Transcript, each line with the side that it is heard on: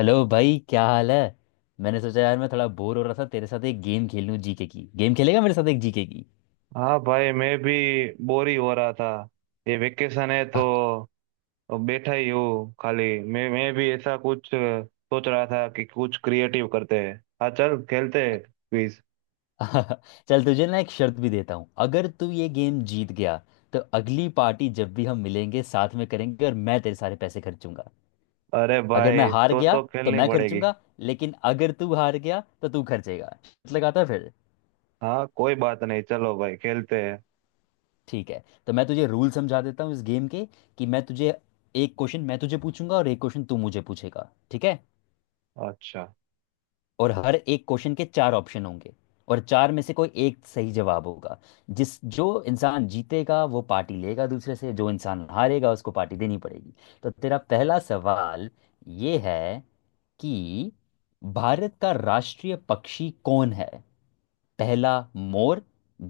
left: Hello भाई, क्या हाल है। मैंने सोचा यार, मैं थोड़ा बोर हो रहा था, तेरे साथ एक गेम खेल लूं। जीके की गेम खेलेगा मेरे साथ एक जीके की?
right: हाँ भाई मैं भी बोर ही हो रहा था। ये वेकेशन है तो बैठा ही हूँ खाली। मैं भी ऐसा कुछ सोच रहा था कि कुछ क्रिएटिव करते हैं। हाँ चल खेलते हैं क्विज।
left: चल तुझे ना एक शर्त भी देता हूँ। अगर तू ये गेम जीत गया तो अगली पार्टी जब भी हम मिलेंगे साथ में करेंगे और मैं तेरे सारे पैसे खर्चूंगा।
right: अरे
left: अगर मैं
right: भाई
left: हार
right: तो
left: गया
right: तो
left: तो
right: खेलनी
left: मैं
right: पड़ेगी।
left: खर्चूंगा, लेकिन अगर तू हार गया तो तू खर्चेगा। शर्त लगाता है फिर?
right: हाँ कोई बात नहीं, चलो भाई खेलते हैं।
left: ठीक है, तो मैं तुझे रूल समझा देता हूँ इस गेम के, कि मैं तुझे एक क्वेश्चन मैं तुझे पूछूंगा और एक क्वेश्चन तू मुझे पूछेगा, ठीक है?
right: अच्छा।
left: और हर एक क्वेश्चन के चार ऑप्शन होंगे, और चार में से कोई एक सही जवाब होगा। जिस जो इंसान जीतेगा वो पार्टी लेगा दूसरे से, जो इंसान हारेगा उसको पार्टी देनी पड़ेगी। तो तेरा पहला सवाल ये है कि भारत का राष्ट्रीय पक्षी कौन है? पहला, मोर।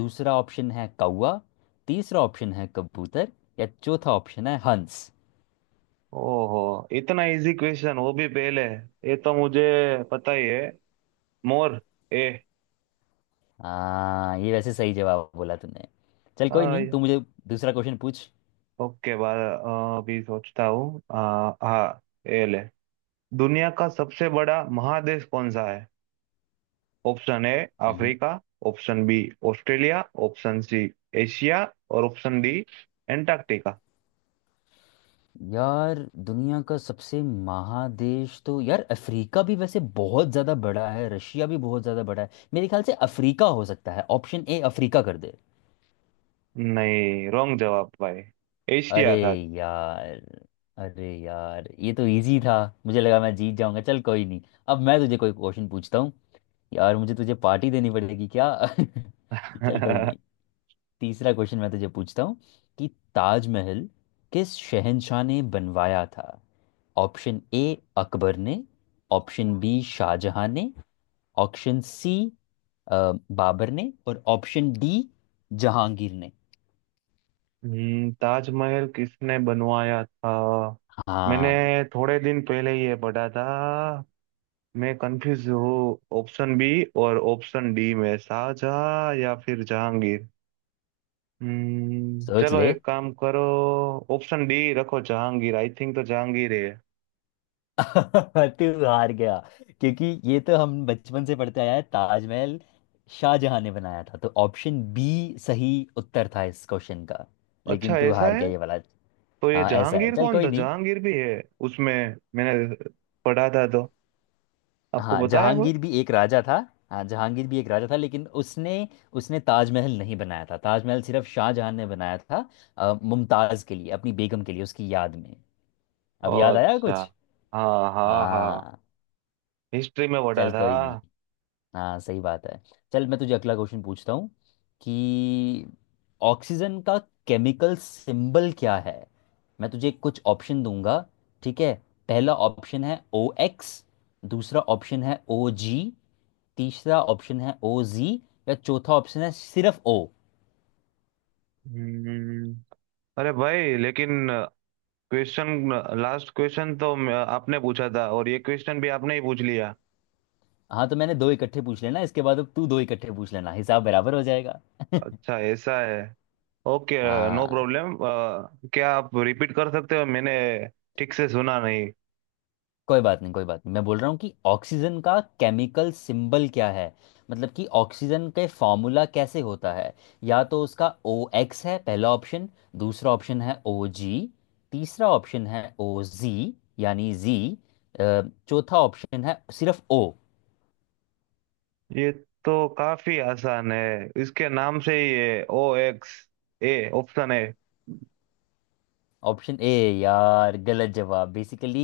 left: दूसरा ऑप्शन है कौवा। तीसरा ऑप्शन है कबूतर। या चौथा ऑप्शन है हंस।
right: ओहो, इतना इजी क्वेश्चन, वो भी पहले। ये तो मुझे पता ही है, मोर। ए।
left: हाँ, ये वैसे सही जवाब बोला तूने। चल कोई नहीं,
right: हाँ।
left: तू मुझे दूसरा क्वेश्चन पूछ।
right: ओके बार, अभी सोचता हूँ। हाँ हाँ, ये ले। दुनिया का सबसे बड़ा महादेश कौन सा है? Option A
left: hmm.
right: Africa, option B Australia, option C Asia, और ऑप्शन डी एंटार्क्टिका।
left: यार, दुनिया का सबसे महादेश तो यार अफ्रीका भी वैसे बहुत ज्यादा बड़ा है, रशिया भी बहुत ज्यादा बड़ा है, मेरे ख्याल से अफ्रीका हो सकता है। ऑप्शन ए, अफ्रीका कर दे।
right: नहीं, रॉन्ग जवाब भाई।
left: अरे
right: एशिया था।
left: यार, ये तो इजी था, मुझे लगा मैं जीत जाऊंगा। चल कोई नहीं, अब मैं तुझे कोई क्वेश्चन पूछता हूँ। यार मुझे तुझे पार्टी देनी पड़ेगी क्या? चल कोई नहीं। तीसरा क्वेश्चन मैं तुझे पूछता हूँ कि ताजमहल किस शहंशाह ने बनवाया था? ऑप्शन ए, अकबर ने। ऑप्शन बी, शाहजहां ने। ऑप्शन सी, बाबर ने। और ऑप्शन डी, जहांगीर ने।
right: ताजमहल किसने बनवाया था? मैंने
left: हाँ,
right: थोड़े दिन पहले ये पढ़ा था। मैं कंफ्यूज हूँ, ऑप्शन बी और ऑप्शन डी में, शाहजहां या फिर जहांगीर।
left: सोच
right: चलो,
left: ले।
right: एक काम करो। ऑप्शन डी रखो, जहांगीर। आई थिंक तो जहांगीर है।
left: तू हार गया, क्योंकि ये तो हम बचपन से पढ़ते आया है, ताजमहल शाहजहां ने बनाया था। तो ऑप्शन बी सही उत्तर था इस क्वेश्चन का, लेकिन
right: अच्छा
left: तू
right: ऐसा
left: हार गया
right: है।
left: ये वाला।
right: तो ये
left: हाँ, ऐसा है।
right: जहांगीर
left: चल
right: कौन
left: कोई
right: था?
left: नहीं।
right: जहांगीर भी है उसमें? मैंने पढ़ा था, तो आपको
left: हाँ,
right: पता है वो।
left: जहांगीर भी एक राजा था। हाँ जहांगीर भी एक राजा था लेकिन उसने उसने ताजमहल नहीं बनाया था, ताजमहल सिर्फ शाहजहां ने बनाया था, मुमताज के लिए, अपनी बेगम के लिए, उसकी याद में।
right: ओ
left: अब याद आया
right: अच्छा।
left: कुछ।
right: हाँ हाँ हाँ,
left: हाँ,
right: हिस्ट्री में पढ़ा
left: चल
right: था।
left: कोई नहीं। हाँ, सही बात है। चल मैं तुझे अगला क्वेश्चन पूछता हूँ कि ऑक्सीजन का केमिकल सिंबल क्या है? मैं तुझे कुछ ऑप्शन दूंगा, ठीक है। पहला ऑप्शन है ओ एक्स। दूसरा ऑप्शन है ओ जी। तीसरा ऑप्शन है ओ जी। या चौथा ऑप्शन है सिर्फ ओ।
right: हम्म। अरे भाई लेकिन क्वेश्चन, लास्ट क्वेश्चन तो आपने पूछा था, और ये क्वेश्चन भी आपने ही पूछ लिया।
left: हाँ, तो मैंने दो इकट्ठे पूछ लेना, इसके बाद अब तू दो इकट्ठे पूछ लेना, हिसाब बराबर हो जाएगा।
right: अच्छा ऐसा है। ओके, नो
left: हाँ।
right: प्रॉब्लम। क्या आप रिपीट कर सकते हो? मैंने ठीक से सुना नहीं।
left: कोई बात नहीं, कोई बात नहीं, मैं बोल रहा हूँ कि ऑक्सीजन का केमिकल सिंबल क्या है, मतलब कि ऑक्सीजन के फॉर्मूला कैसे होता है। या तो उसका ओ एक्स है, पहला ऑप्शन। दूसरा ऑप्शन है ओ जी। तीसरा ऑप्शन है ओ जी, यानी जी। चौथा ऑप्शन है सिर्फ ओ।
right: ये तो काफी आसान है, इसके नाम से ही। ये ओ एक्स, ए ऑप्शन है।
left: Option A? यार, गलत जवाब। बेसिकली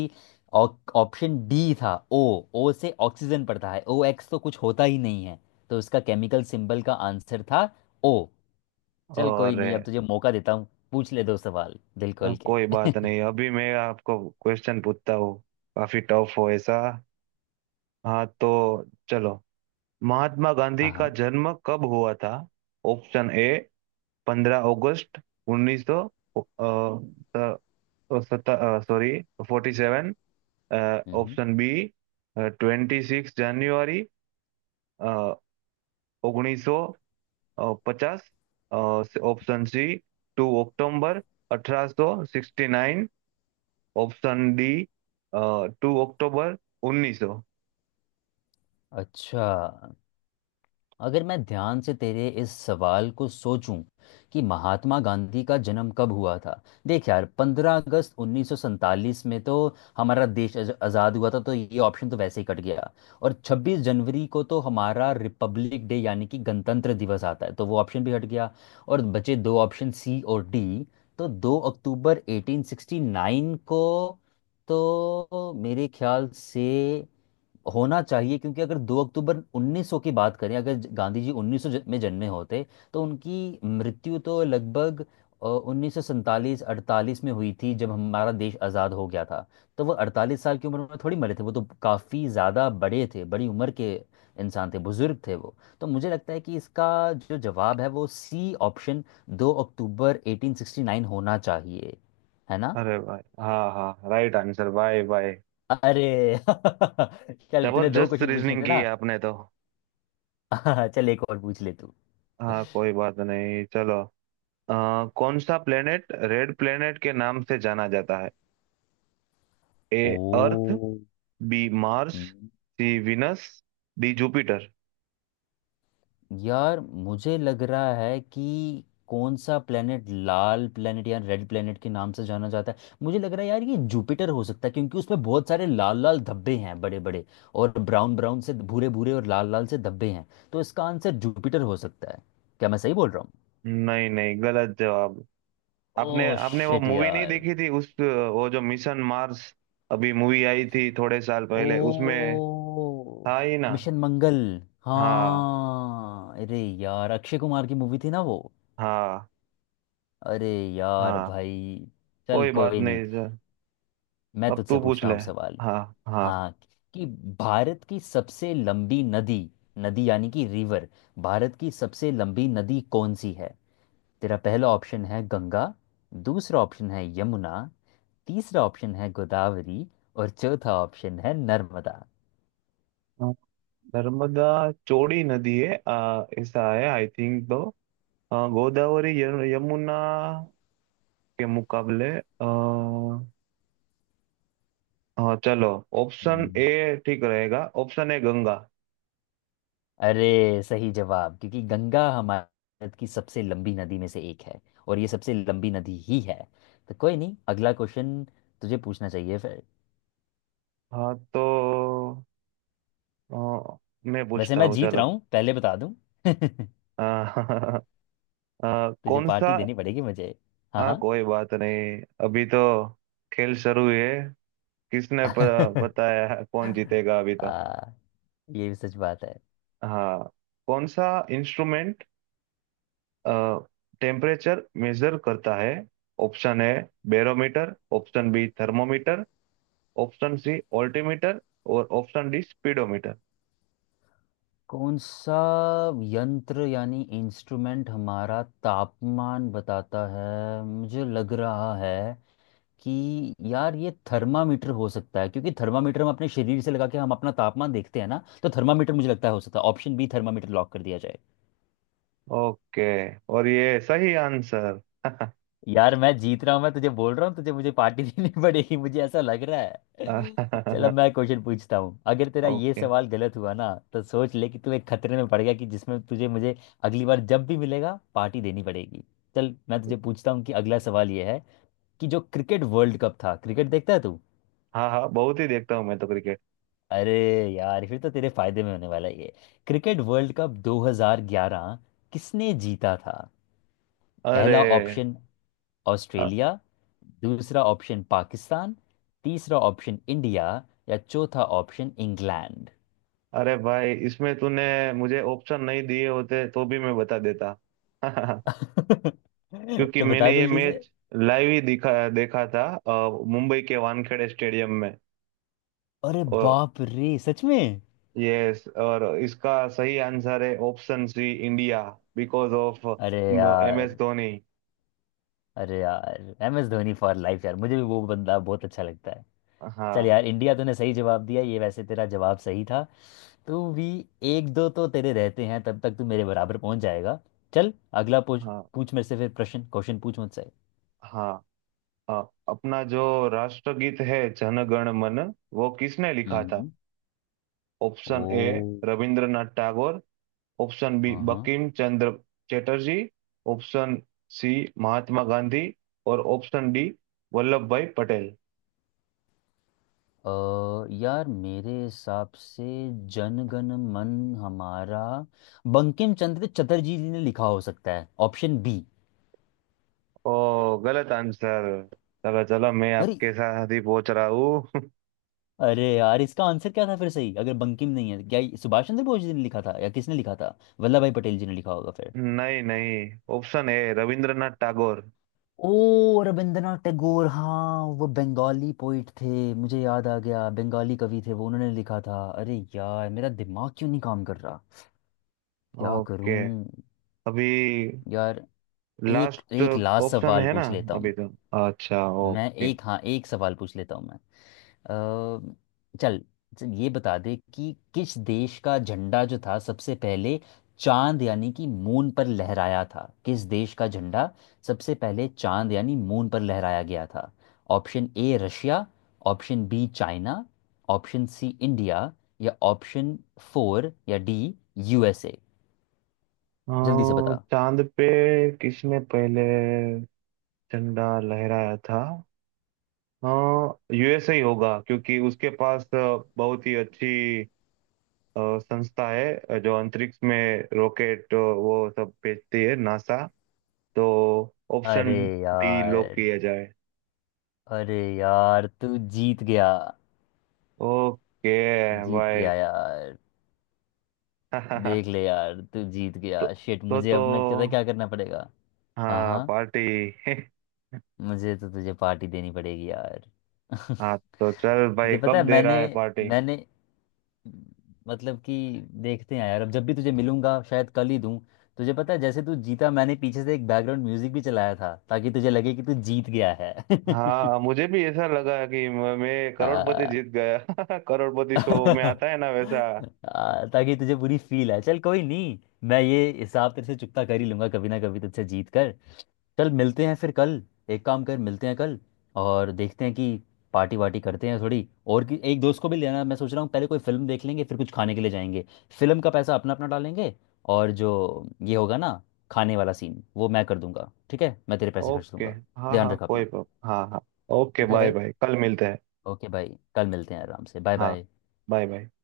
left: ऑप्शन डी था, ओ। ओ से ऑक्सीजन पड़ता है, ओ एक्स तो कुछ होता ही नहीं है। तो उसका केमिकल सिंबल का आंसर था ओ। चल कोई
right: और
left: नहीं, अब तुझे मौका देता हूँ, पूछ ले दो सवाल दिल खोल के।
right: कोई बात नहीं, अभी मैं आपको क्वेश्चन पूछता हूँ। काफी टफ हो ऐसा। हाँ तो चलो, महात्मा गांधी
left: हाँ
right: का
left: हाँ।
right: जन्म कब हुआ था? ऑप्शन ए, 15 अगस्त 1900, सॉरी, 40।
left: हम्म, hmm.
right: Option B, twenty six January ઓગણીસો પચાસ। ઓપ્શન સી, ટુ ઓક્ટોબર અઠરાસો sixty nine. Option D, two October 1900।
left: अच्छा, अगर मैं ध्यान से तेरे इस सवाल को सोचूं कि महात्मा गांधी का जन्म कब हुआ था। देख यार, 15 अगस्त 1947 में तो हमारा देश आज़ाद हुआ था, तो ये ऑप्शन तो वैसे ही कट गया। और 26 जनवरी को तो हमारा रिपब्लिक डे यानी कि गणतंत्र दिवस आता है, तो वो ऑप्शन भी हट गया। और बचे दो ऑप्शन, सी और डी। तो 2 अक्टूबर 1869 को, तो मेरे ख्याल से होना चाहिए। क्योंकि अगर 2 अक्टूबर 1900 की बात करें, अगर गांधी जी 1900 में जन्मे होते तो उनकी मृत्यु तो लगभग 1947-48 में हुई थी, जब हमारा देश आज़ाद हो गया था। तो वो 48 साल की उम्र में थोड़ी मरे थे, वो तो काफ़ी ज़्यादा बड़े थे, बड़ी उम्र के इंसान थे, बुजुर्ग थे वो। तो मुझे लगता है कि इसका जो जवाब है वो सी ऑप्शन, 2 अक्टूबर 1869 होना चाहिए, है ना?
right: अरे भाई, हाँ हाँ, राइट आंसर भाई भाई।
left: अरे चल, तूने दो
right: जबरदस्त
left: क्वेश्चन पूछने
right: रीजनिंग
left: थे
right: की
left: ना।
right: है आपने तो।
left: हाँ, चल एक और पूछ ले तू।
right: हाँ कोई बात नहीं, चलो। अ, कौन सा प्लेनेट रेड प्लेनेट के नाम से जाना जाता है? A
left: O.
right: Earth, B Mars,
left: hmm,
right: C Venus, D Jupiter.
left: यार मुझे लग रहा है कि कौन सा प्लेनेट लाल प्लेनेट या रेड प्लेनेट के नाम से जाना जाता है। मुझे लग रहा है यार ये जुपिटर हो सकता है, क्योंकि उसमें बहुत सारे लाल लाल धब्बे हैं, बड़े बड़े और ब्राउन ब्राउन से भूरे भूरे और लाल लाल से धब्बे हैं। तो इसका आंसर जुपिटर हो सकता है। क्या मैं सही बोल रहा हूँ?
right: नहीं नहीं, गलत जवाब।
left: ओ
right: आपने आपने वो
left: शिट
right: मूवी नहीं
left: यार।
right: देखी थी, उस, वो जो, मिशन मार्स। अभी मूवी आई थी थोड़े साल पहले, उसमें
left: ओ।
right: था ही ना।
left: मिशन मंगल।
right: हाँ
left: हाँ अरे यार, अक्षय कुमार की मूवी थी ना वो।
right: हाँ।
left: अरे यार
right: हाँ
left: भाई। चल
right: कोई बात
left: कोई नहीं।
right: नहीं सर।
left: मैं
right: अब
left: तुझसे
right: तू पूछ
left: पूछता
right: ले।
left: हूँ अब सवाल,
right: हाँ हाँ।
left: हाँ, कि भारत की सबसे लंबी नदी, नदी यानी कि रिवर, भारत की सबसे लंबी नदी कौन सी है? तेरा पहला ऑप्शन है गंगा। दूसरा ऑप्शन है यमुना। तीसरा ऑप्शन है गोदावरी। और चौथा ऑप्शन है नर्मदा।
right: हाँ, नर्मदा चौड़ी नदी है। ऐसा है, आई थिंक तो गोदावरी, यमुना के मुकाबले। आ, हाँ चलो, ऑप्शन ए ठीक रहेगा। Option A Ganga.
left: अरे सही जवाब, क्योंकि गंगा हमारे भारत की सबसे लंबी नदी में से एक है, और ये सबसे लंबी नदी ही है। तो कोई नहीं, अगला क्वेश्चन तुझे पूछना चाहिए फिर।
right: हाँ तो अ, मैं
left: वैसे
right: पूछता
left: मैं
right: हूँ,
left: जीत रहा
right: चलो।
left: हूँ पहले बता दूं।
right: अ,
left: तुझे
right: कौन
left: पार्टी
right: सा।
left: देनी पड़ेगी मुझे।
right: हाँ
left: हाँ
right: कोई बात नहीं, अभी तो खेल शुरू हुई है। किसने
left: हाँ।
right: बताया है कौन जीतेगा अभी तो?
left: आ, ये भी सच बात है।
right: हाँ, कौन सा इंस्ट्रूमेंट टेम्परेचर मेजर करता है? ऑप्शन है barometer, option B thermometer, option C altimeter, और ऑप्शन डी स्पीडोमीटर।
left: कौन सा यंत्र यानी इंस्ट्रूमेंट हमारा तापमान बताता है? मुझे लग रहा है कि यार ये थर्मामीटर हो सकता है, क्योंकि थर्मामीटर हम अपने शरीर से लगा के हम अपना तापमान देखते हैं ना, तो थर्मामीटर मुझे लगता है हो सकता है। ऑप्शन बी थर्मामीटर लॉक कर दिया जाए।
right: ओके, और ये सही आंसर।
left: यार मैं जीत रहा हूँ, मैं तुझे बोल रहा हूँ, तुझे मुझे पार्टी देनी पड़ेगी, मुझे ऐसा लग रहा है। चलो मैं क्वेश्चन पूछता हूँ। अगर तेरा ये
right: ओके।
left: सवाल गलत हुआ ना तो सोच ले कि तू एक खतरे में पड़ गया, कि जिसमें तुझे मुझे अगली बार जब भी मिलेगा पार्टी देनी पड़ेगी। चल मैं तुझे पूछता हूँ कि अगला सवाल ये है कि जो क्रिकेट वर्ल्ड कप था, क्रिकेट देखता है तू?
right: हाँ हाँ, बहुत ही देखता हूँ मैं तो क्रिकेट।
left: अरे यार, फिर तो तेरे फायदे में होने वाला है ये। क्रिकेट वर्ल्ड कप 2011 किसने जीता था?
right: अरे
left: पहला ऑप्शन
right: अ-
left: ऑस्ट्रेलिया। दूसरा ऑप्शन पाकिस्तान। तीसरा ऑप्शन इंडिया। या चौथा ऑप्शन इंग्लैंड।
right: अरे भाई, इसमें तूने मुझे ऑप्शन नहीं दिए होते तो भी मैं बता देता। क्योंकि
left: तो बता
right: मैंने ये
left: जल्दी से।
right: मैच लाइव ही दिखा देखा था, मुंबई के वानखेड़े स्टेडियम में।
left: अरे
right: और
left: बाप रे, सच में?
right: यस, और इसका सही आंसर है option C India, because of
left: अरे
right: एम एस
left: यार,
right: Dhoni
left: M S Dhoni for life यार, मुझे भी वो बंदा बहुत अच्छा लगता है। चल
right: हाँ
left: यार, इंडिया, तूने सही जवाब दिया, ये वैसे तेरा जवाब सही था तो भी। एक दो तो तेरे रहते हैं, तब तक तू मेरे बराबर पहुंच जाएगा। चल अगला पूछ,
right: हाँ
left: पूछ मेरे से फिर, प्रश्न क्वेश्चन पूछ मुझसे।
right: हाँ। अ, अपना जो राष्ट्रगीत है जनगण मन, वो किसने लिखा था?
left: हम्म
right: option A
left: O.
right: Rabindranath Tagore, option B
left: हाँ हाँ।
right: बंकिम चंद्र चटर्जी, ऑप्शन सी महात्मा गांधी, और ऑप्शन डी वल्लभ भाई पटेल।
left: यार मेरे हिसाब से जनगण मन हमारा बंकिम चंद्र चटर्जी जी ने लिखा हो सकता है, ऑप्शन बी।
right: ओ, गलत आंसर। चलो चलो, मैं
left: अरे,
right: आपके साथ ही पहुंच रहा हूँ।
left: अरे यार इसका आंसर क्या था फिर सही, अगर बंकिम नहीं है? क्या ये सुभाष चंद्र बोस जी ने लिखा था, या किसने लिखा था, वल्लभ भाई पटेल जी ने लिखा होगा फिर?
right: नहीं नहीं, option A Rabindranath Tagore.
left: O, Rabindranath Tagore. हाँ, वो बंगाली पोइट थे, मुझे याद आ गया, बंगाली कवि थे वो, उन्होंने लिखा था। अरे यार, मेरा दिमाग क्यों नहीं काम कर रहा, क्या
right: ओके,
left: करूं।
right: अभी
left: यार, एक
right: लास्ट
left: एक लास्ट
right: ऑप्शन
left: सवाल
right: है ना,
left: पूछ लेता
right: अभी
left: हूँ
right: तो। अच्छा,
left: मैं।
right: ओके।
left: एक सवाल पूछ लेता हूँ मैं। चल, चल ये बता दे कि किस देश का झंडा जो था सबसे पहले चांद यानी कि मून पर लहराया था? किस देश का झंडा सबसे पहले चांद यानी मून पर लहराया गया था? Option A Russia. Option B China. Option C India. या ऑप्शन फोर या डी यूएसए।
right: अ,
left: जल्दी से बता।
right: चांद पे किसने पहले झंडा लहराया था? यूएसए ही होगा, क्योंकि उसके पास बहुत ही अच्छी संस्था है, जो अंतरिक्ष में रॉकेट वो सब भेजती है, नासा। तो ऑप्शन
left: अरे
right: डी लॉक
left: यार,
right: किया जाए।
left: तू जीत गया।
right: ओके
left: तू जीत
right: भाई।
left: गया यार। देख ले यार, तू जीत
right: तो
left: गया। शिट,
right: तो
left: मुझे
right: तो
left: अब ना पता क्या करना पड़ेगा। हाँ
right: हाँ,
left: हाँ,
right: पार्टी।
left: मुझे तो तुझे पार्टी देनी पड़ेगी यार।
right: हाँ तो चल भाई,
left: तुझे पता है
right: कब दे
left: मैंने
right: रहा है पार्टी?
left: मैंने मतलब कि देखते हैं यार, अब जब भी तुझे मिलूंगा शायद कल ही दूं। तुझे पता है जैसे तू जीता, मैंने पीछे से एक बैकग्राउंड म्यूजिक भी चलाया था ताकि तुझे लगे कि तू जीत गया है।
right: हाँ मुझे भी ऐसा लगा कि मैं करोड़पति
left: आ,
right: जीत गया। करोड़पति शो में
left: आ,
right: आता है ना, वैसा।
left: ताकि तुझे पूरी फील आए। चल कोई नहीं, मैं ये हिसाब तेरे से चुकता कर ही लूंगा, कभी ना कभी तुझसे जीत कर। चल मिलते हैं फिर कल। एक काम कर मिलते हैं कल और देखते हैं कि पार्टी वार्टी करते हैं थोड़ी, और कि एक दोस्त को भी लेना है। मैं सोच रहा हूँ पहले कोई फिल्म देख लेंगे, फिर कुछ खाने के लिए जाएंगे। फिल्म का पैसा अपना अपना डालेंगे, और जो ये होगा ना खाने वाला सीन वो मैं कर दूंगा। ठीक है, मैं तेरे पैसे खर्च
right: ओके,
left: दूंगा।
right: हाँ
left: ध्यान
right: हाँ,
left: रख
right: कोई
left: अपना।
right: प्रॉब्लम, हाँ हाँ। ओके
left: ठीक है
right: बाय
left: भाई,
right: बाय, कल मिलते हैं।
left: ओके भाई, कल मिलते हैं, आराम से, बाय
right: हाँ,
left: बाय।
right: Bye bye.